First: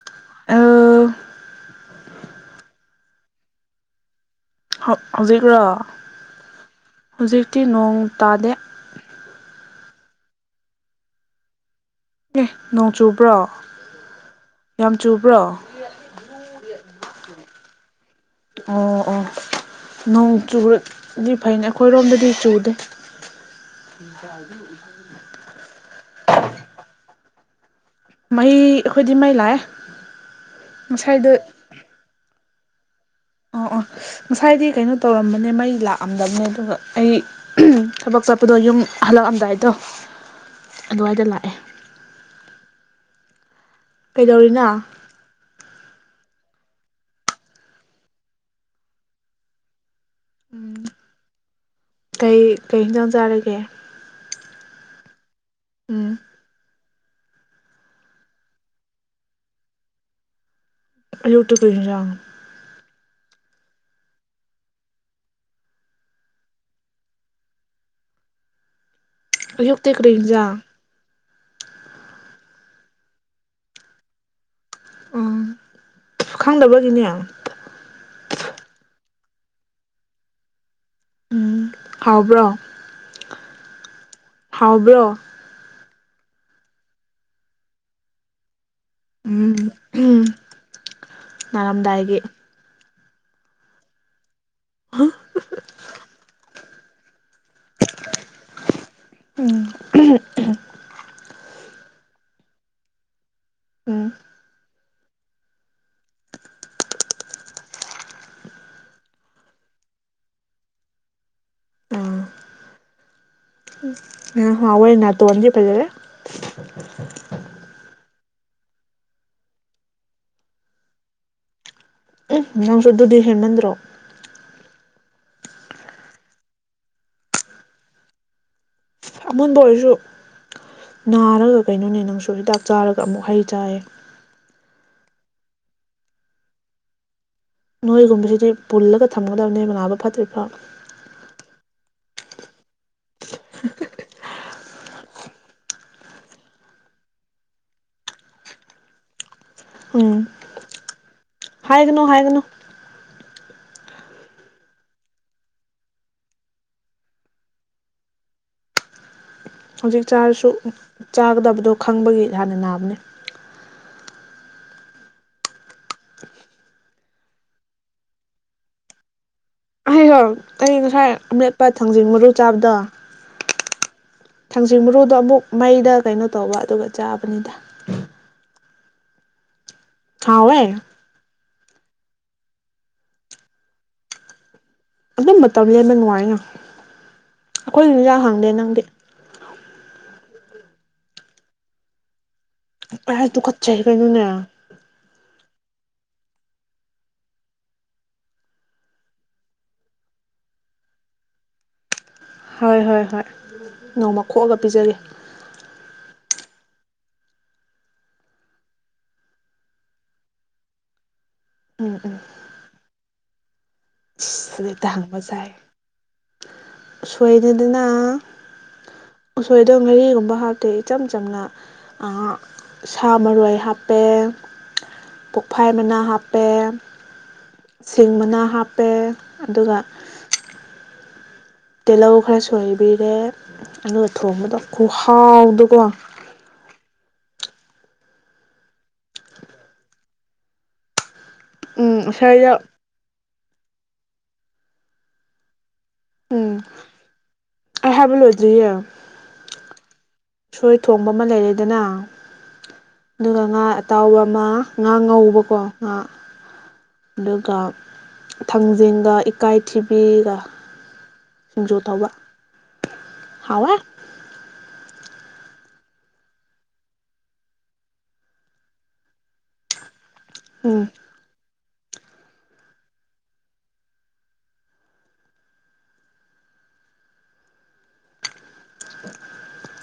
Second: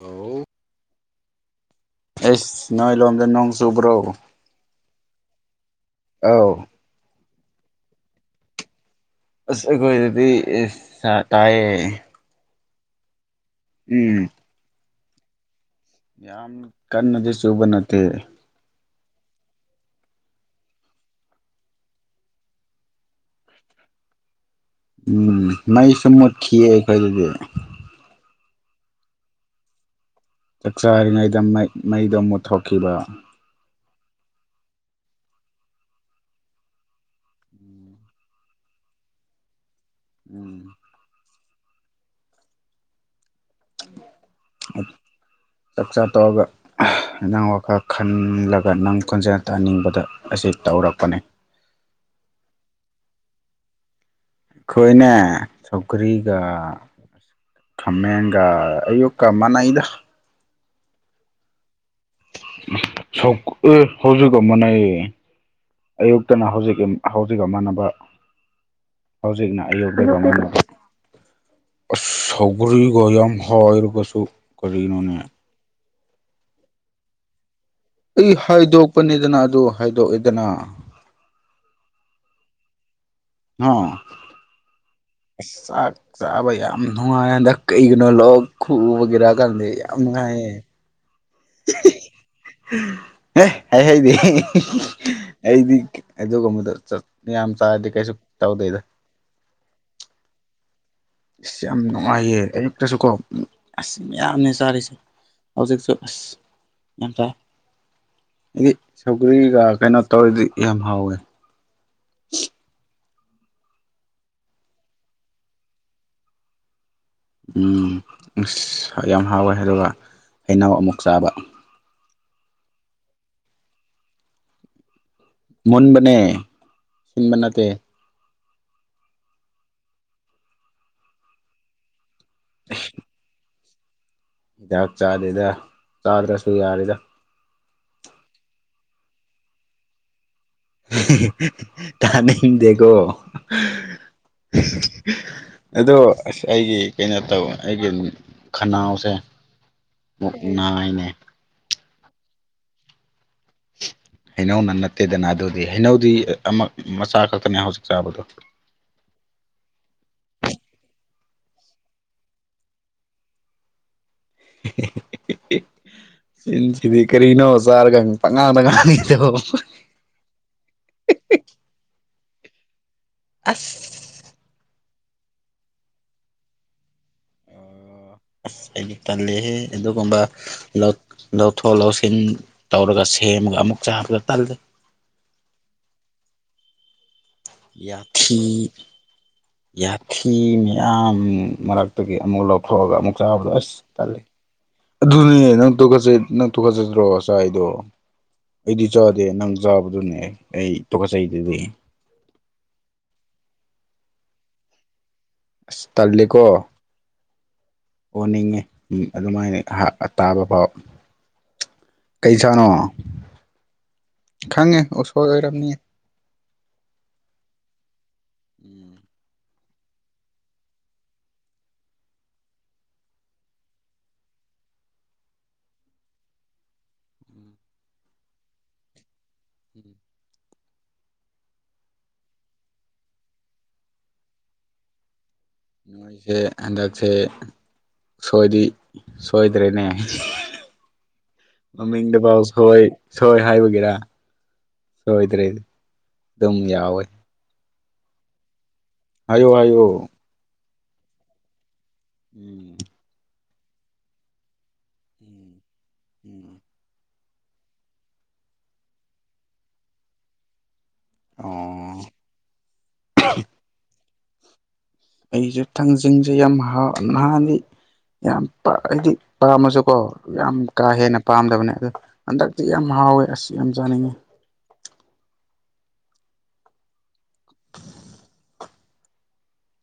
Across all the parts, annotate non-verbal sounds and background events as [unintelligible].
ꯂꯣ [unintelligible] ꯑꯦꯁ ꯅꯣꯏ ꯂꯣꯝꯗ ꯅꯣꯡ ꯆꯨꯕ꯭ꯔꯣ ꯍꯧꯖꯤꯛꯔꯣ ꯑꯧ ꯍꯧꯖꯤꯛꯇꯤ ꯅꯣꯡ ꯇꯥꯗꯦ ꯑꯁ ꯑꯩꯈꯣꯏꯗꯗꯤ ꯇꯥꯏꯌꯦ ꯑꯦ ꯅꯣꯡ ꯆꯨꯕ꯭ꯔꯣ ꯎꯝ ꯌꯥꯝ ꯆꯨꯕ꯭ꯔꯣ ꯌꯥꯝ ꯀꯟꯅꯗꯤ ꯆꯨꯕ ꯅꯠꯇꯦ ꯑꯣ ꯑꯣ ꯅꯣꯡ ꯆꯨꯔꯗꯤ ꯐꯩꯅꯦ ꯑꯩꯈꯣꯏꯔꯣꯝꯗꯗꯤ ꯆꯨꯗꯦ [unintelligible] ꯎꯝ ꯃꯩꯁꯨ ꯃꯨꯠꯈꯤꯌꯦ ꯑꯩꯈꯣꯏꯗꯗꯤ ꯃꯩ ꯑꯩꯈꯣꯏꯗꯤ ꯃꯩ ꯂꯥꯛꯑꯦ ꯆꯥꯛ ꯉꯁꯥꯏꯗ ꯆꯔꯤꯉꯩꯗꯩ ꯃꯩꯗꯣ ꯃꯨꯠꯊꯣꯛꯈꯤꯕ ꯑꯥ ꯑꯥ ꯉꯁꯥꯏꯗꯤ ꯀꯩꯅꯣ ꯇꯧꯔꯝꯕꯅꯦ ꯃꯩ ꯂꯥꯛꯑꯝꯗꯕꯅꯦ ꯑꯗꯨꯒ ꯑꯩ ꯎꯝ ꯊꯕꯛ ꯆꯠꯄꯗꯣ ꯌꯨꯝ ꯍꯜꯂꯛꯑꯝꯗꯥꯏꯗꯣ ꯎꯝ ꯑꯗꯨꯋꯥꯏꯗ ꯂꯥꯛꯑꯦ ꯀꯩꯗꯧꯔꯤꯅ ꯆꯥꯛ ꯆꯥ ꯇꯧꯔꯒ ꯅꯪ ꯋꯥꯈꯜ ꯈꯜꯂꯒ ꯅꯪ ꯀꯣꯟꯖꯦꯜ ꯇꯥꯍꯟꯅꯤꯡꯕꯗ ꯑꯁꯤ ꯎꯝ ꯇꯧꯔꯛꯄꯅꯤ ꯀꯩ ꯀꯩ ꯌꯦꯟꯖꯥꯡ ꯆꯥꯔꯒꯦ ꯑꯩꯈꯣꯏꯅꯦ ꯎꯝ ꯁꯧꯀꯔꯤꯒ ꯈꯝꯃꯒ ꯑꯌꯨꯛ ꯀ ꯃꯥꯟꯅꯏꯗ ꯑꯋꯨꯛꯇꯣ ꯀꯩꯖꯥꯡꯅꯧ ꯁꯖꯨꯒ [unintelligible] ꯃꯅꯩꯌꯦ ꯑꯌꯨꯛꯇꯅ ꯍꯧꯖꯤꯛ ꯍꯧꯖꯤꯛ ꯃꯥꯟꯅꯕ ꯍꯧꯖꯤꯛꯅ ꯑꯌꯨ ꯑꯌꯨꯛꯇꯤ ꯀꯔꯤ ꯌꯦꯟꯖꯥꯡ ꯑ ꯁꯧꯒꯔꯤꯒ ꯌꯥꯝ ꯌꯥꯝ ꯍꯔ ꯀꯁꯨ ꯀꯅꯣꯅꯦ ꯎꯝ ꯈꯪꯗꯕꯒꯤꯅꯦ ꯑꯩ ꯍꯥꯏꯗꯣꯛꯄꯅꯤꯗꯅ ꯑꯗꯨ ꯍꯥꯏꯗꯣꯛꯑꯦꯗꯅ ꯎꯝ ꯍꯥꯎꯕ꯭ꯔꯣ ꯍꯥꯎꯕ꯭ꯔꯣ [unintelligible] ꯆꯥꯛ ꯆꯥꯕ ꯌꯥꯝ ꯅꯨꯡꯉꯥꯏ ꯍꯟꯗꯛ ꯀꯩꯒꯤꯅꯣ ꯂꯣꯛ ꯈꯨꯕ ꯕꯤꯔ ꯥꯟꯙꯤ [unintelligible] ꯌꯥꯝ ꯅꯨꯡꯉꯥꯏꯌꯦ ꯉꯅꯥꯔꯝꯗꯥꯏꯒꯤ ꯍꯥꯏ ꯍꯥꯏꯗꯤ ꯑꯩꯗꯤ ꯑꯗꯨ ꯑꯃꯗ ꯆꯠ ꯌꯥꯝ ꯆꯥꯔꯗꯤ ꯀꯩꯁꯨ ꯇꯧꯗꯦꯗ ꯎꯝ ꯑꯁ ꯌꯥꯝ ꯅꯨꯡꯉꯥꯏꯌꯦ ꯑꯌꯨꯛꯇꯁꯨ ꯀꯣ ꯅꯥꯔꯝꯗꯥꯏꯒꯤ ꯑꯁ ꯎꯝ ꯃꯌꯥꯝꯅꯦ ꯆꯥꯔꯤꯁꯦ ꯍꯧꯖꯤꯛꯁꯨ ꯑꯁ ꯌꯥꯝꯟꯊ [unintelligible] ꯍꯥꯏꯗꯤ ꯁꯧꯒ꯭ꯔꯤꯒ ꯀꯩꯅꯣ ꯇꯧꯔꯗꯤ ꯌꯥꯝ ꯍꯥꯎꯋꯦ ꯎꯝ [inaudible] ꯍꯥꯎꯑꯦ ꯅꯇꯣꯟꯗꯤ ꯐꯖꯔꯦ ꯎꯝ ꯑꯁ ꯌꯥꯝ ꯍꯥꯎꯋꯦ ꯑꯗꯨꯒ ꯍꯩꯅꯧ ꯑꯃꯨꯛ ꯆꯥꯕ ꯅꯪꯁꯨ ꯗꯨꯗꯤ ꯍꯦꯃꯟꯗ꯭ꯔꯣ ꯃꯨꯟꯕꯅꯦ ꯁꯤꯟꯕ ꯅꯠꯇꯦ ꯑꯃꯣꯟꯕ ꯑꯣꯏꯔꯁꯨ ꯅꯥꯔꯒ ꯀꯩꯅꯣꯅꯦ ꯅꯪꯁꯨ ꯍꯤꯗꯥꯛ ꯆꯥꯔꯒ ꯑꯃꯨꯛ ꯍꯩ ꯆꯥꯏꯌꯦ ꯍꯤꯗꯥꯛ ꯆꯥꯗꯦꯗ ꯆꯥꯗ꯭ꯔꯁꯨ ꯌꯥꯔꯦꯗ ꯅꯣꯏꯒꯨꯝꯕꯁꯤꯗꯤ ꯄꯨꯜꯂꯒ ꯊꯝꯒꯗꯕꯅꯦ ꯅꯥꯕ ꯐꯠꯇ꯭ꯔꯤ ꯐꯥꯎ ꯇꯥꯅꯤꯡꯗꯦꯀꯣ ꯑꯗꯣ ꯑꯁ ꯑꯩꯒꯤ ꯀꯩꯅꯣ ꯇꯧꯋꯦ ꯑꯩꯒꯤ ꯈꯅꯥꯎꯁꯦ ꯅꯥꯏꯅꯦ ꯍꯥꯏꯒꯅꯣ ꯍꯥꯏꯒꯅꯣ ꯍꯩꯅꯧꯅ ꯅꯠꯇꯦꯗꯅ ꯑꯗꯨꯗꯤ ꯍꯩꯅꯧꯗꯤ ꯑꯃ ꯃꯆꯥ ꯈꯛꯇꯅꯦ ꯍꯧꯖꯤꯛ ꯆꯥꯕꯗꯣ ꯍꯧꯖꯤꯛ ꯆꯥꯔꯁꯨ ꯆꯥꯒꯗꯕꯗꯣ ꯈꯪꯕꯒꯤ ꯍꯥꯟꯅ ꯅꯥꯕꯅꯤ [inaudible] ꯏꯟꯁꯤꯗꯤ ꯀꯔꯤꯅꯣ ꯆꯥꯔꯒ ꯄꯛꯉꯥꯡꯇ ꯉꯥꯡꯉꯤꯗꯣ [inaudible] ꯑꯩ ꯉꯁꯥꯏ ꯑꯥꯃ‌ꯦꯠꯄ ꯊꯥꯡꯖꯤꯡ ꯃꯔꯨ ꯆꯥꯕꯗꯣ ꯑꯁ ꯊꯥꯡꯖꯤꯡ ꯃꯔꯨꯗꯣ ꯑꯃꯨꯛ ꯃꯩꯗ ꯀꯩꯅꯣ ꯇꯧꯕ ꯑꯗꯨꯒ ꯆꯥꯕꯅꯤꯗ ꯑ ꯍꯥꯏꯗꯤ ꯇꯥꯟꯂꯍꯦ ꯑꯗꯨꯒꯨꯝꯕ ꯍꯥꯎꯋꯦ ꯂ ꯂꯧꯊꯣꯛ ꯂꯧꯁꯤꯟ ꯇꯧꯔꯒ ꯁꯦꯝꯃꯒ ꯑꯃꯨꯛ ꯆꯥꯕꯗ ꯇꯜꯂꯤ ꯑꯗꯨꯝꯕ ꯃꯇꯝ ꯂꯦꯟꯕ ꯅꯨꯡꯉꯥꯏꯅ ꯑꯩꯈꯣꯏꯒꯤ [inaudible] ꯌꯥꯊꯤ ꯍꯪꯗꯦ ꯅꯪꯗꯤ ꯌꯥꯊꯤ ꯃꯌꯥꯝ ꯃꯔꯛꯇꯒꯤ ꯑꯃꯨꯛ ꯂꯧꯊꯣꯛꯑꯒ ꯑꯃꯨꯛ ꯑꯩ ꯆꯥꯕꯗꯣ ꯑꯁ ꯇꯨꯀꯠꯆꯩ ꯇꯜꯂꯤ ꯀꯩꯅꯣꯅꯦ ꯑꯗꯨꯅꯤꯅ‌ꯦ ꯅꯪ ꯇꯨꯀꯠꯆꯩ ꯅꯪ ꯇꯨꯀꯠꯆꯗ꯭ꯔ‌ꯣ ꯆꯥꯏꯗ‌ꯣ ꯑꯩꯗꯤ ꯆꯥꯗꯦ ꯅꯪ ꯆꯥꯕꯗꯨꯅꯦ ꯑꯩ ꯇꯣꯀꯠꯆꯩꯗꯨꯗꯤ ꯍꯣꯏ ꯍꯣꯏ ꯍꯣꯏ ꯅꯣꯡꯃ ꯈꯣꯛꯑꯒ ꯄꯤꯖꯒꯦ ꯑꯁ ꯇꯜꯜꯂꯤꯀꯣ ꯑꯣꯅꯤꯡꯉꯦ ꯑꯗꯨꯃꯥꯏꯅ ꯇꯥꯕ ꯐꯥꯎ ꯎꯝ ꯎꯝ ꯏꯁꯥꯅꯣ ꯏꯁ ꯈꯪꯉꯦ ꯑꯣꯁꯣꯏ ꯑꯣꯏꯔꯝꯅꯤꯌꯦ ꯁꯣꯏꯔ‌ꯦꯗꯅ [inaudible] ꯎꯁꯣꯏꯗ ꯉꯥꯔꯤꯒꯨꯝꯕ ꯍꯥꯞꯇꯦ ꯏꯆꯝ ꯆꯝꯅ ꯁꯥ ꯃꯔꯣꯏ ꯍꯥꯞꯄꯦ ꯄꯣꯛꯐꯥꯏ ꯃꯅꯥ ꯍꯥꯞꯄꯦ ꯁꯤꯡ ꯃꯅꯥ ꯍꯥꯞꯄꯦ ꯑꯗꯨꯒ ꯇꯤꯜꯍꯧ ꯈꯔꯁꯨꯣꯏꯕꯤꯔꯦ ꯑꯗꯨꯒ ꯊꯣꯡꯕꯗꯣ ꯈꯨꯍꯥꯎꯗ ꯅꯣꯏꯁꯦ ꯍꯟꯗꯛꯁꯦ ꯁꯣꯏꯗꯤ ꯁꯣꯏꯗ꯭ꯔꯦꯅꯦ ꯎꯝ ꯃꯃꯤꯡꯗ ꯐꯥꯎ ꯉꯁꯥꯏꯗ ꯁꯣꯏ ꯁꯣꯏ ꯍꯥꯏꯕꯒꯤꯔ ꯁꯣꯏꯗ꯭ꯔꯦ ꯎꯝ ꯑꯗꯨꯝ ꯌꯥꯎꯋꯦ ꯑꯩ ꯍꯥꯏꯕ ꯂꯣꯏꯗꯔ꯭ꯤꯌꯦ ꯍꯥꯏꯌꯣ-ꯍꯥꯏꯌꯣ ꯎꯁꯣꯏ ꯊꯣꯡꯕ ꯑꯃ ꯂꯩꯔꯦꯗꯅ ꯎꯝ ꯑꯗꯨꯒ ꯉꯥ ꯑꯇꯥꯎꯕ ꯑꯃ ꯉꯥ ꯎꯝ ꯉꯧꯕꯀꯣ ꯉꯥ [inaudible] ꯑꯗꯨꯒ ꯊꯥꯡꯖꯤꯡꯒ ꯏꯀꯥꯏꯊꯤꯕꯤꯒ ꯁꯤꯡꯖꯨ ꯑꯣ ꯊꯧꯕ ꯍꯥꯎꯋꯦ ꯑꯩꯁꯨꯦ ꯊꯥꯡꯖꯤꯡꯁꯦ ꯌꯥꯝ ꯍꯥꯎ ꯅꯍꯥꯟꯅꯤ ꯌꯥꯝ ꯑꯩꯗꯤ ꯄꯥꯝꯃꯁꯨꯀꯣ ꯌꯥꯝ ꯎꯝ ꯀꯥ ꯍꯦꯟꯅ ꯄꯥꯝꯗꯕꯅꯦ ꯑꯗꯣ ꯍꯟꯗꯛꯇꯤ ꯌꯥꯝ ꯍꯥꯎꯋꯦ ꯑꯁꯤ ꯌꯥꯝ ꯆꯥꯅꯤꯡꯉꯤ [inaudible]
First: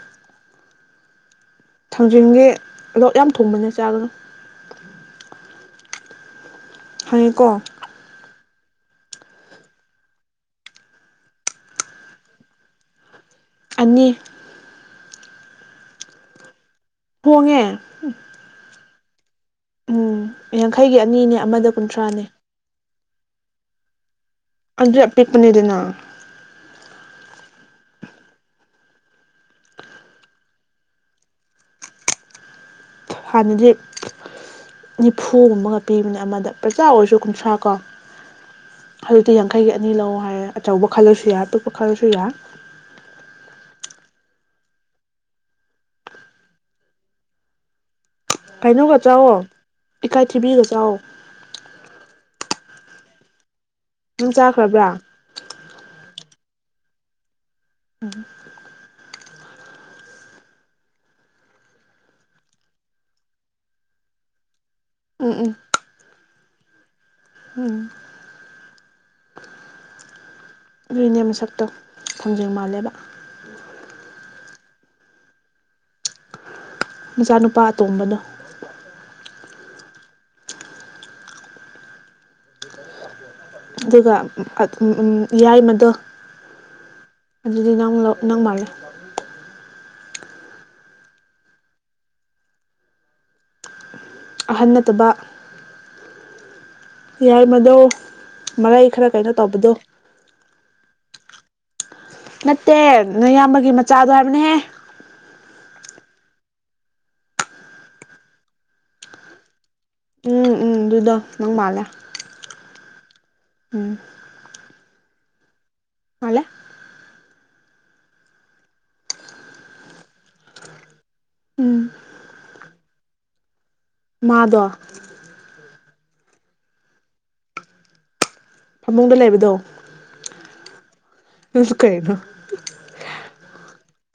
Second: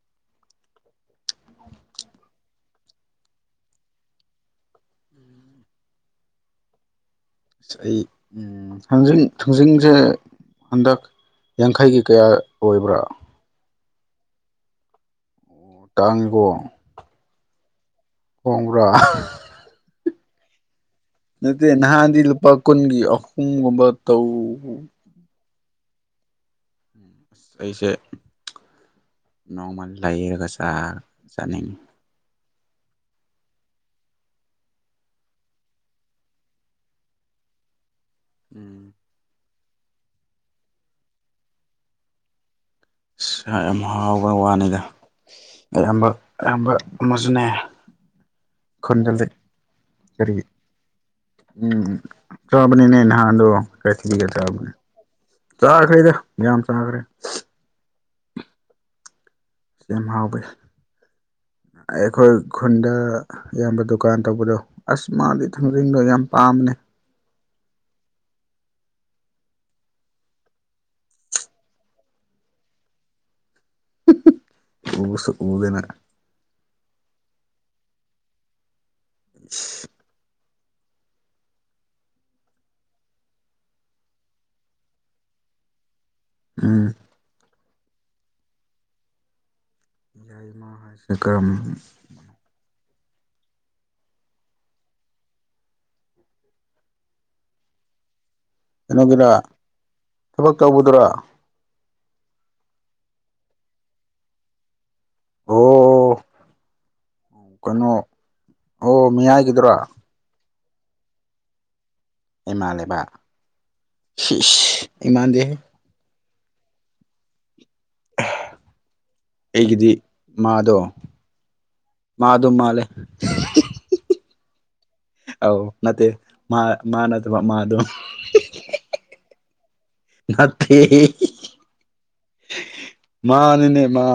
ꯊꯥꯡꯖꯤꯡꯗꯤ ꯂ‌ꯣꯛ ꯌꯥꯝ ꯊꯨꯡꯕꯅꯦ ꯆꯥꯒꯅꯨ ꯍꯥꯏꯀꯣ ꯑꯁ ꯑꯩ ꯊꯥꯡꯖꯤꯡ ꯊꯥꯡꯖꯤꯡꯁꯦ ꯍꯟꯗꯛ ꯌꯥꯡꯈꯩꯒꯤ ꯀꯌꯥ ꯑꯣꯏꯕ꯭ꯔꯥ ꯑꯅꯤ ꯀꯥꯡ ꯏꯕꯣ ꯍꯣꯡꯉꯦ ꯀꯣꯡꯒ꯭ꯔꯣ ꯎꯝ ꯌꯥꯡꯈꯩꯒꯤ ꯑꯅꯤꯅꯦ ꯅꯠꯇꯦ ꯑꯃꯗ ꯅꯍꯥꯟꯗꯤ ꯀꯨꯟꯊ꯭ꯔꯥꯅꯦ ꯂꯨꯄꯥ ꯀꯨꯟꯒꯤ ꯑꯍꯨꯝꯒꯨꯝꯕ ꯇꯧ ꯑꯗꯨ ꯑꯄꯤꯛꯄꯅꯦꯗꯅ ꯎꯝ ꯑꯁ ꯑꯩꯁꯦ ꯅꯣꯡꯃ ꯂꯩꯔꯒ ꯆꯥꯅꯤꯡꯉꯤ ꯍꯥꯟꯅꯗꯤ ꯅꯤꯐꯨꯒꯨꯝꯕꯒ ꯄꯤꯕꯅꯦ ꯑꯃꯗ ꯄ꯭ꯔꯖꯥ ꯑꯣꯏꯔꯁꯨ ꯀꯨꯟꯊ꯭ꯔꯥ ꯀꯣ [inaudible] ꯍꯧꯛꯇꯤ ꯌꯥꯡꯈꯩꯒꯤ ꯑꯅꯤ ꯂꯧ ꯍꯥꯏꯔꯦ ꯑꯆꯧꯕ ꯈꯜꯂꯁꯨ ꯌꯥ ꯑꯄꯤꯛꯄ ꯈꯜꯂꯁꯨ ꯌꯥ ꯏꯁꯥ ꯌꯥꯝ ꯍꯥꯎꯕ ꯋꯥꯅꯤꯗ ꯑꯌꯥꯝꯕ ꯑꯌꯥꯝꯕ ꯑꯃꯁꯨꯅꯦ ꯀꯩꯅꯣꯒ ꯈꯨꯟꯗ ꯂꯩ ꯆꯥꯎꯋꯣ ꯏꯀꯥꯏ ꯀꯔꯤ ꯊꯤꯕꯤꯒ ꯆꯥꯛꯣ ꯎꯝ ꯆꯕꯅꯤꯅꯦ ꯅꯍꯥꯟꯗꯣ ꯀꯩꯁꯤꯒ ꯅꯪ ꯆꯕꯅꯤ ꯆꯥꯈ꯭ꯔꯕ꯭ꯔꯥ ꯆꯥꯈ꯭ꯔꯦꯗ ꯌꯥꯝ ꯆꯥꯈ꯭ꯔꯦ ꯁꯤ ꯌꯥꯝ ꯍꯥꯎꯋꯤ ꯑꯩꯈꯣꯏ ꯈꯨꯟꯗ ꯏꯌꯥꯝꯕ ꯗꯨꯀꯥꯟ ꯇꯧꯕꯗꯣ ꯑꯁ ꯎꯝ ꯃꯥꯗꯤ ꯎꯝ ꯊꯝ ꯔꯤꯡꯒ ꯌꯥꯝ ꯄꯥꯝꯅꯦ ꯎꯝ ꯔꯤꯅꯦ ꯃꯁꯛꯇ ꯈꯣꯡꯖꯤꯡ ꯃꯥꯜꯂꯦꯕ [inaudible] ꯃꯆꯥꯅꯨꯄꯥ ꯑꯇꯣꯝꯕꯅꯣ ꯑꯗꯨꯒ ꯌꯥꯏꯃꯗꯣ ꯎꯝ ꯑꯗꯨꯗꯤ ꯅꯪ ꯅꯪ ꯃꯥꯜꯂꯦ ꯌꯥꯏꯃ ꯍꯥꯏꯁ ꯀꯥꯝ ꯑꯍꯟ ꯅꯠꯇꯕ ꯌꯥꯏꯃꯗꯣ ꯃꯔꯩ ꯈꯔ ꯀꯩꯅꯣꯒꯤꯔ ꯀꯩꯅ ꯇꯕꯗꯣ ꯊꯕꯛ ꯇꯧꯕꯗꯨꯔ ꯅꯠꯇꯦ ꯅꯌꯥꯝꯕꯒꯤ ꯃꯆꯥꯗꯣ ꯍꯥꯏꯕꯅꯦꯍꯦ ꯑꯣ ꯀꯩꯅꯣ ꯑꯣ ꯃꯤ ꯍꯥꯏꯒꯗ꯭ꯔꯥ ꯎꯝ-ꯎꯝ ꯑꯗꯨꯗꯣ ꯅꯪ ꯃꯥꯜꯂꯦ ꯏꯃꯥꯂꯦꯕ ꯎꯝ ꯏꯃꯥꯟꯗꯦ ꯍꯂ ꯑꯩꯒꯤꯗꯤ ꯃꯥꯗꯣ ꯎꯝ ꯃꯥꯗꯨ ꯃꯥꯂꯦ ꯃꯥꯗ‌ꯣ ꯑ ꯅꯠꯇꯦ ꯃꯥ ꯃꯥ ꯅꯠꯇ ꯃꯥ ꯑꯗꯨ ꯐꯃꯨꯡꯗ ꯂꯩꯕꯗꯣ ꯉꯠꯇ ꯀꯩꯅꯣ ꯃꯥꯅꯤꯅꯦ ꯃꯥ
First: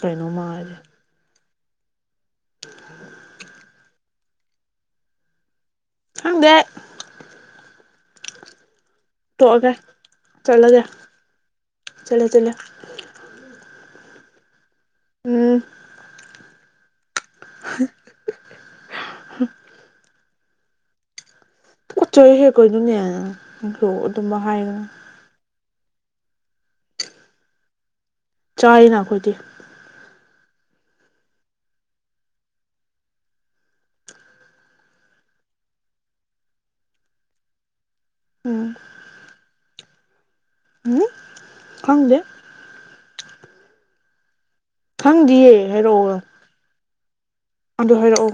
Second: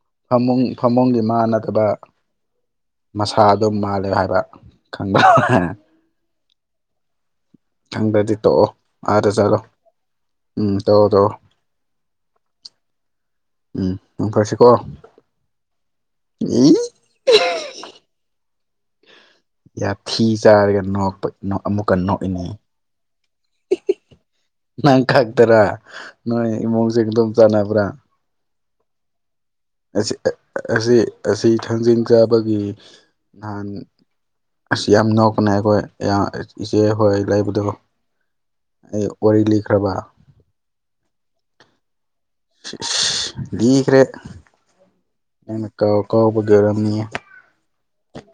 ꯀꯩꯅꯣ ꯃꯥ ꯐꯃꯨꯡ ꯍꯥꯏꯁꯦ ꯐꯃꯨꯡꯒꯤ ꯃꯥꯟꯅꯗꯕ ꯃꯁꯥ ꯑꯗꯨꯝ ꯃꯥꯜꯂꯦ ꯍꯥꯏꯕ ꯈꯪꯗ ꯈꯪꯗꯦ ꯈꯪꯗ꯭ꯔꯗꯤ ꯇꯣꯛꯑꯣ ꯑꯔꯦ ꯆꯂꯣ ꯇꯣꯛꯑꯒꯦ ꯎꯝ ꯆꯠꯂꯒꯦ ꯇꯧ ꯇꯋꯣ ꯆꯠꯂꯦ ꯆꯠꯂꯦ ꯎꯝ ꯐꯔꯁꯤꯀꯣ ꯎꯝ ꯑ [inaudible] ꯌꯥꯊꯤ ꯆꯥꯔꯒ ꯅꯣꯛꯄ ꯅꯣ ꯑꯃꯨꯛꯀꯟꯅ ꯆꯣꯏ ꯍꯦ ꯀꯩꯅ‌ꯣꯅ‌ꯦ ꯅꯪꯁꯨ ꯑꯗꯨꯃꯥꯏ ꯍꯥꯏꯒꯅꯨ ꯅꯪ ꯈꯛꯇꯔꯥ ꯅꯣꯏ ꯏꯃꯨꯡꯁꯦ ꯑꯗꯨꯝ ꯆꯥꯟꯅꯕ꯭ꯔꯥ ꯆꯥꯏꯅ ꯑꯩꯈꯣꯏꯗꯤ ꯑꯁꯤ-ꯑꯁꯤ ꯊꯥꯡꯖꯤꯡ ꯆꯥꯕꯒꯤ ꯅꯍꯥꯟ ꯑꯁꯤ ꯌꯥꯝ ꯅꯣꯛꯄꯅꯦ ꯑꯩꯈꯣꯏ ꯏꯆꯦ ꯍꯣꯏ ꯂꯩꯕꯗꯕꯨ ꯎꯝ ꯑꯩ ꯋꯥꯔꯤ ꯂꯤꯈ꯭ꯔꯕ ꯈꯥꯡꯗ [unintelligible] ꯂꯤꯈ꯭ꯔꯦ ꯑꯩꯅ ꯈꯪꯗꯤꯌꯦ ꯀꯥꯎ ꯀꯥꯎꯕꯒꯤ ꯑꯣꯏꯔꯝꯅꯤꯌꯦ ꯑꯗꯨꯗ ꯍꯥꯏꯔꯛꯑꯣ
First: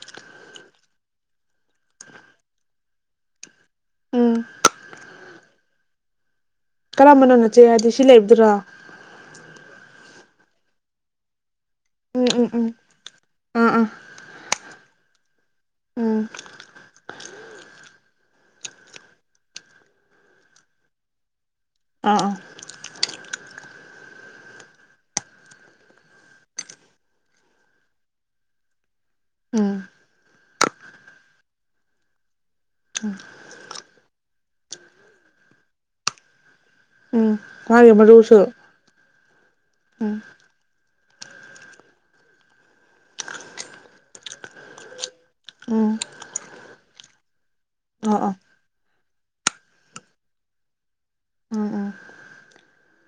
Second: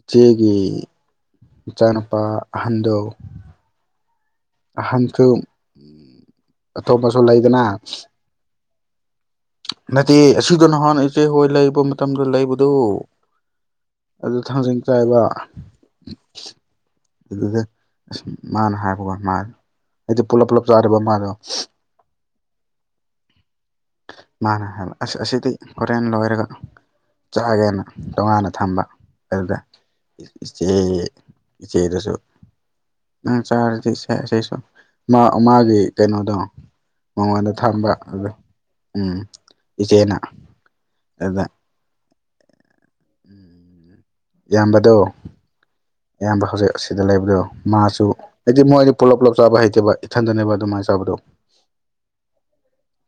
ꯏꯆꯦꯒꯤ ꯏꯆꯥꯅꯨꯄꯥ ꯑꯍꯟꯗ‌ꯣ ꯎꯝ ꯑꯥꯟꯕꯁꯨ ꯀꯔꯝꯕꯅꯣ ꯅꯠꯆꯦ ꯍꯥꯏꯗꯤ ꯁꯤ ꯂꯩꯕꯗꯨꯔ‌ꯣ ꯅꯠꯇꯦ ꯑꯁꯤꯗꯣ ꯅꯍꯥꯟ ꯏꯆꯦ ꯍꯣꯏ ꯂꯩꯕ ꯃꯇꯝꯗ ꯎꯝ ꯎꯝ ꯂꯩꯕꯗꯨ ꯎꯝ ꯑꯥ ꯑꯥ ꯑꯗꯨ ꯊꯥꯡꯖꯤꯡ ꯆꯥꯏꯕ ꯎꯝ ꯑꯗꯨꯗ ꯑꯁ ꯃꯥꯅ ꯍꯥꯏꯕ ꯃꯥ ꯑꯩꯗꯤ ꯄꯨꯂꯞ ꯄꯨꯂꯞ ꯆꯥꯔꯦꯔꯤꯕ ꯃꯥꯗꯣ ꯑꯥ ꯑꯥ ꯃꯥꯅ ꯍꯥꯏꯕ ꯑꯁ ꯑꯁꯤꯗꯤ ꯍꯣꯔꯦꯟ ꯂꯣꯏꯔꯒ ꯆꯥꯛꯒꯦꯅ ꯇꯣꯉꯥꯟꯅ ꯊꯝꯕ ꯑꯗꯨꯗ ꯎꯝ ꯏꯆꯦ ꯏꯆꯦꯗꯁꯨ ꯅꯪ ꯆꯥꯔꯗꯤ ꯁꯦ ꯁꯤꯁꯨ ꯃꯥ ꯃꯥꯒꯤ ꯀꯩꯅꯣꯗꯣ ꯎꯝ ꯃꯉꯣꯟꯗ ꯊꯝꯕ ꯃꯥꯒꯤ ꯑꯗꯨꯗ‌ꯣ ꯃꯔꯨꯁꯨ ꯎꯝ ꯏꯆꯦꯅ ꯎꯝ ꯑꯗꯨꯗ ꯏꯌꯥꯝꯕꯗꯣ ꯎꯝ ꯑꯌꯥꯝꯕ ꯍꯧꯖꯤꯛ ꯑꯁꯤꯗ ꯂꯩꯕꯗꯣ ꯃꯥꯁꯨ ꯑꯥ ꯑꯥ ꯍꯥꯏꯗꯤ ꯃꯣꯏꯗꯤ ꯄꯨꯂꯞ-ꯄꯨꯂꯞ ꯆꯥꯕ ꯍꯩꯇꯦꯕ ꯏꯊꯟꯗꯅꯦꯕ ꯑꯗꯨꯃꯥꯏꯅ ꯆꯥꯕꯗꯣ ꯎꯝ ꯎꯝ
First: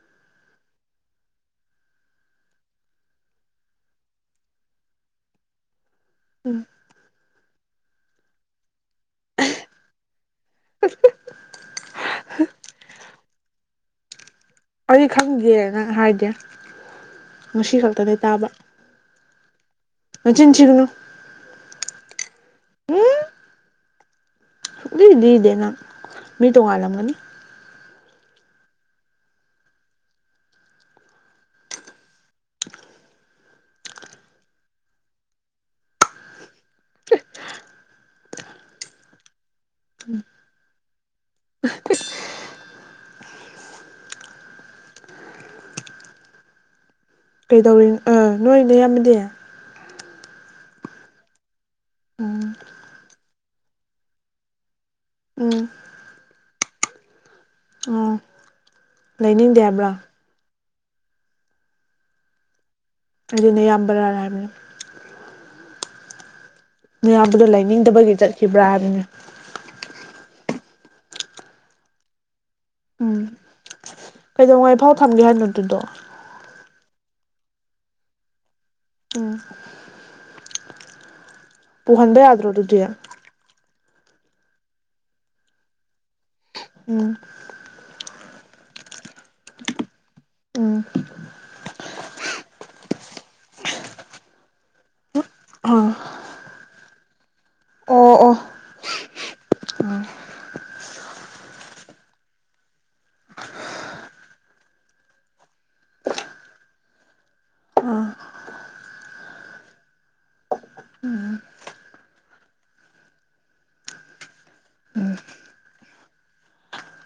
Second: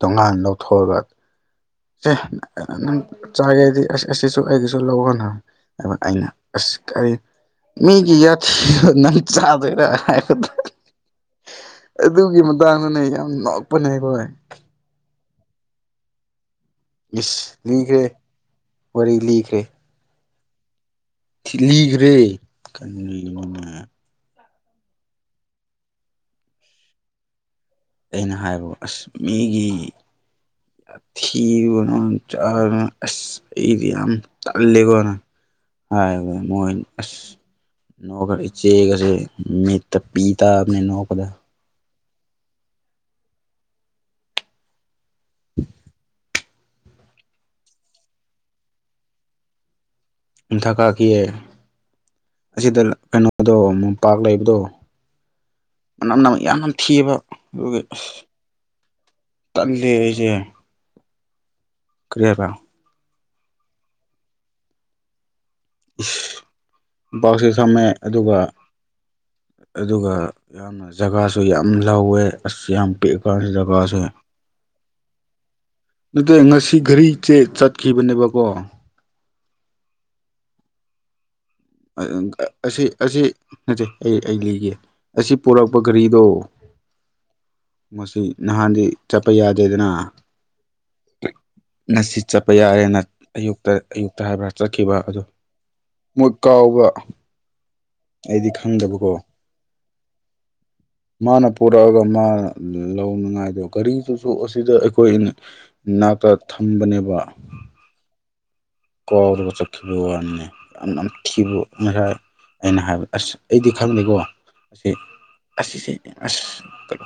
ꯇꯣꯉꯥꯟꯅ ꯂꯧꯊꯣꯛꯑꯒ ꯁꯦ ꯅꯪ ꯆꯥꯒꯦꯗꯤ ꯑꯁ ꯑꯁꯤꯁꯨ ꯑꯩꯒꯤꯁꯨ ꯂꯧꯒ‌ꯣꯅ ꯑꯗꯨꯒ ꯑꯩꯅ ꯎꯝ ꯑꯁ ꯀꯔꯤ ꯃꯤꯒꯤ ꯌꯥ ꯊ ꯅ ꯆꯥꯗꯔꯗ ꯑꯗꯨꯒꯤ ꯃꯇꯥꯡꯗꯅꯦ ꯌꯥꯝ ꯅꯣꯛꯄꯅꯦ ꯑꯩꯈꯣꯏ ꯑꯩ ꯈꯪꯗꯦ ꯅꯪ ꯍꯥꯏꯒꯦ ꯌꯦꯁ ꯂꯤꯈ꯭ꯔꯦ ꯋꯥꯔꯤ ꯂꯤꯈ꯭ꯔꯦ ꯅꯆꯤꯟꯊꯤꯒꯅꯨ ꯊꯤꯂꯤꯈ꯭ꯔꯦ ꯀꯟꯅ ꯑꯗꯨꯗꯤꯗꯦꯅ ꯃꯤ ꯇꯣꯡꯉꯜꯂꯝꯒꯅꯤ ꯑꯩꯅ ꯍꯥꯏꯕꯕꯨ ꯑꯁ ꯃꯤꯒꯤ ꯊꯤꯔ ꯅ ꯆꯥ ꯑ ꯑꯩꯗꯤ ꯌꯥꯝ ꯆꯂꯦꯀꯣꯅ ꯍꯥꯏ ꯃꯁ ꯅꯣꯛꯈ ꯈꯆꯦ ꯀꯁꯦ ꯃꯦꯠꯇ ꯄꯤꯇꯅꯤ ꯅꯣꯈꯗ [inaudible] [inaudible] ꯀꯩꯗꯧꯔꯤ ꯑꯥ ꯅꯣꯏ ꯅꯣꯏ ꯌꯥꯝꯃꯗꯤ ꯑꯝꯊꯛ ꯀꯥꯈꯤꯌꯦ ꯎꯝ ꯑꯁꯤꯗ ꯀꯩꯅꯣꯗꯣ ꯃꯣꯝꯄꯥꯛ ꯂꯩꯕꯗꯣ ꯎꯝ ꯃꯅꯝꯅ ꯌꯥꯝꯅ ꯊꯤꯕ ꯑꯗꯨꯒꯤ ꯑꯁ ꯑꯣ ꯂꯩꯅꯤꯡꯗꯦ ꯇꯟꯗꯦ ꯍꯥꯏꯕ꯭ꯔꯥ ꯑꯩꯁꯦ ꯀ꯭ꯔꯤꯕ ꯑꯗꯨꯅꯦ ꯌꯥꯝꯕꯔꯥꯔ ꯍꯥꯏꯕꯅꯤ [unintelligible] ꯅꯥꯌꯥꯝꯕꯗꯣ ꯃꯣꯝꯄꯥꯛꯁꯨ ꯊꯝꯃꯦ ꯂꯩꯅꯤꯡꯗꯕꯒꯤ ꯑꯗꯨꯒ ꯆꯠꯈꯤꯕ꯭ꯔꯥ ꯍꯥꯏꯕꯅꯤ ꯑꯗꯨꯒ ꯌꯥꯝꯅ ꯖꯒꯥꯁꯨ ꯌꯥꯝ ꯂꯧꯋꯦ ꯑꯁ ꯌꯥꯝ ꯄꯤꯛꯄꯁꯤ ꯖꯒꯥꯁꯤ ꯀꯩꯗꯧꯉꯥꯏꯐꯥꯎ ꯊꯝꯒꯦ ꯍꯥꯏꯕꯅꯣ ꯑꯗꯨꯗꯣ ꯅꯠꯇꯦ ꯉꯁꯤ ꯘꯔꯤꯁꯦ ꯆꯠꯈꯤꯕꯅꯦꯕꯀꯣ ꯎꯝ [unintelligible] ꯄꯨꯍꯟꯕ ꯌꯥꯗ꯭ꯔꯣ ꯑꯗꯨꯗꯤ ꯑꯁꯤ ꯑꯁꯤ ꯅꯠꯇꯩ ꯑꯩ ꯑꯩ ꯂꯤꯒꯦ ꯑꯁꯤ ꯄꯨꯔꯛꯄ ꯒꯥꯔꯤꯗꯣ ꯑ ꯃꯁꯤ ꯅꯍꯥꯟꯗꯤ ꯆꯠꯄ ꯌꯥꯗꯦꯗꯅ ꯎꯝ ꯉꯁꯤ ꯆꯠꯄ ꯌꯥꯔꯦꯅ ꯑꯌꯨꯛꯇ ꯑꯌꯨꯛꯇ ꯍꯥꯏꯕ꯭ꯔꯥ ꯆꯠꯈꯤꯕ ꯑꯗꯨꯗꯣ ꯍꯣꯏ ꯀꯥꯎꯕ ꯑꯣ ꯑꯩꯗꯤ ꯈꯪꯗꯕꯀꯣ ꯃꯥꯅ ꯄꯣꯔꯛꯑꯒ ꯃꯥ ꯂꯧꯅꯉꯥꯏꯗꯣ ꯀꯔꯤꯗꯨꯁꯨ ꯑꯁꯤꯗ ꯑꯩꯈꯣꯏ ꯅꯥꯛꯇ ꯊꯝꯕꯅꯦꯕ ꯑ [unintelligible] ꯆꯈꯤꯕ ꯋꯥꯅꯤꯅꯦ ꯌꯥꯝ [unintelligible] ꯑꯩꯅ ꯍꯥꯏꯕ ꯑꯁ ꯑꯩꯗꯤ ꯈꯪꯗꯦꯀꯣ [inaudible] ꯑꯁꯤꯁꯦ ꯑꯁ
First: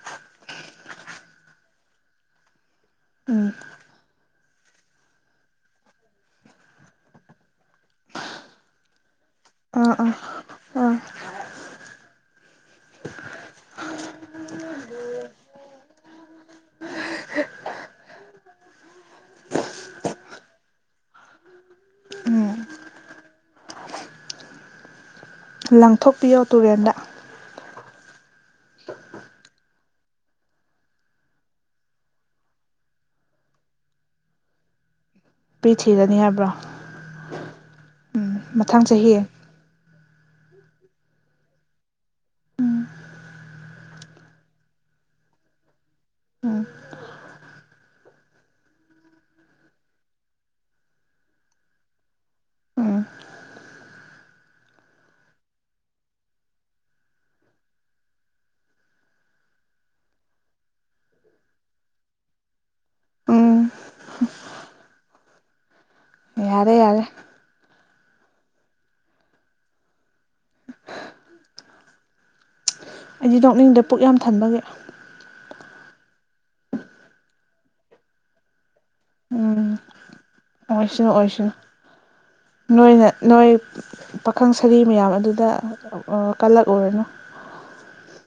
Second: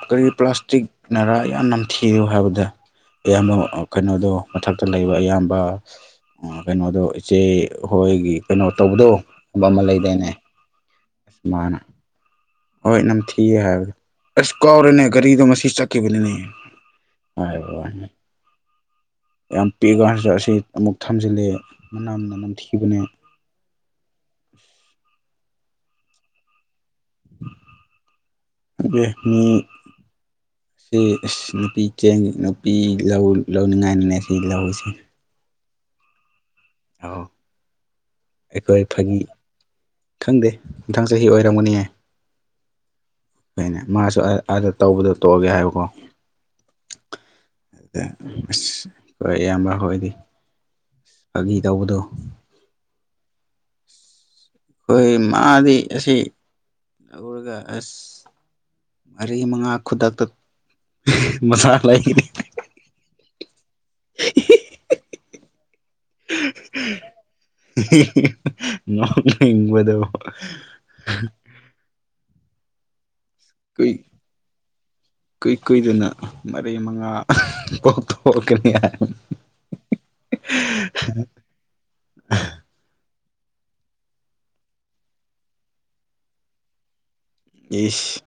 ꯀꯔꯤ ꯄ꯭ꯂꯥꯁꯇꯤꯛꯅꯔꯥ ꯌꯥꯝ ꯅꯝꯊꯤ [inaudible] ꯍꯥꯏꯕꯗ ꯎꯝ ꯑꯌꯥꯝꯕ ꯀꯩꯅꯣꯗꯣ ꯃꯊꯛꯇ ꯂꯩꯕ ꯑꯌꯥꯝꯕ ꯀꯩꯅꯣꯗꯣ ꯏꯆꯦ ꯍꯣꯏꯒꯤ ꯀꯩꯅꯣ ꯇꯧꯕꯗꯣꯕ ꯑꯃ ꯑꯥ ꯑꯥ ꯂꯩꯗꯥꯏꯅꯦ [unintelligible] ꯑꯁ ꯃꯥꯅ ꯍꯣꯏ ꯅꯝꯊꯤꯌꯦ ꯍꯥꯏꯕꯗ ꯑꯁꯨ ꯀꯥꯎꯔꯦꯅꯦ ꯒꯥꯔꯤꯗꯣ ꯉ ꯆꯠꯈꯤꯕꯅꯤꯅꯦ ꯍꯥꯏ ꯌꯥꯝ ꯄꯤꯛꯑꯒ [inaudible] ꯑꯁꯤ ꯑꯃꯨꯛ ꯊꯝꯖꯤꯜꯂꯑꯦ ꯃꯅꯝꯅ ꯎꯝ ꯅꯝꯊꯤꯕꯅꯦ ꯂꯪꯊꯣꯛꯄꯤꯌꯣ ꯇꯨꯔꯦꯟꯗ [unintelligible] ꯃꯤ ꯁꯤ ꯅꯨꯄꯤ ꯆꯦꯡ ꯅꯨꯄꯤ ꯂꯧ ꯂꯧꯅꯤꯡꯉꯥꯏꯅꯅꯦ ꯁꯤ ꯂꯧꯁꯤ ꯅꯨꯄꯤ ꯊꯤꯔꯅꯤ ꯍꯥꯏꯕ꯭ꯔꯣ [inaudible] ꯎꯝ ꯑꯩꯈꯣꯏ ꯃꯊꯪ ꯐꯥꯒꯤ ꯆꯍꯤ ꯈꯪꯗꯦ ꯃꯊꯥꯡ ꯆꯍꯤ ꯑꯣꯏꯔꯝꯒꯅꯤꯌꯦ ꯀꯅꯦ ꯃꯥꯁꯨ ꯑꯥꯗ ꯇꯧꯕꯗꯣ ꯇꯣꯛꯑꯒꯦ ꯍꯥꯏꯌꯨꯀꯣ ꯎꯝ ꯑ ꯑꯁ ꯍꯣꯏ ꯑꯌꯥꯝꯕ ꯍꯣꯏꯗꯤ ꯐꯥꯒꯤ ꯇꯧꯕꯗꯣ ꯎꯝ ꯑꯩꯈꯣꯏ ꯃꯥꯗꯤ ꯑꯁꯤ ꯂꯧꯔꯒ ꯑꯁ ꯃꯔꯤ ꯃꯉꯥ ꯈꯨꯗꯛꯇ ꯃꯁꯥ ꯂꯩꯈꯤꯗꯦ ꯎꯝ [unintelligible] ꯌꯥꯔꯦ ꯌꯥꯔꯦ [unintelligible] ꯅꯣꯛꯅꯤꯡꯕꯗꯣ ꯑꯩꯗꯤ ꯅꯣꯛꯅꯤꯡꯗ ꯄꯨꯛ ꯌꯥꯝ ꯊꯟꯕꯒꯤ ꯏꯀꯨꯏ ꯀꯨꯏꯗꯅ ꯃꯔꯤ ꯃꯉꯥ ꯀꯣꯛꯊꯣꯛꯀꯅꯤ ꯍꯥꯏ [inaudible] ꯎꯝ ꯑꯣꯏꯁꯅꯨ ꯑꯣꯏꯁꯅꯨ ꯅꯣꯏꯅ ꯅꯣꯏ ꯄꯥꯈꯪ ꯁꯔꯤ ꯃꯌꯥꯝ ꯑꯗꯨꯗ ꯀꯜꯂꯛꯎꯨꯔꯅꯨ ꯏꯁ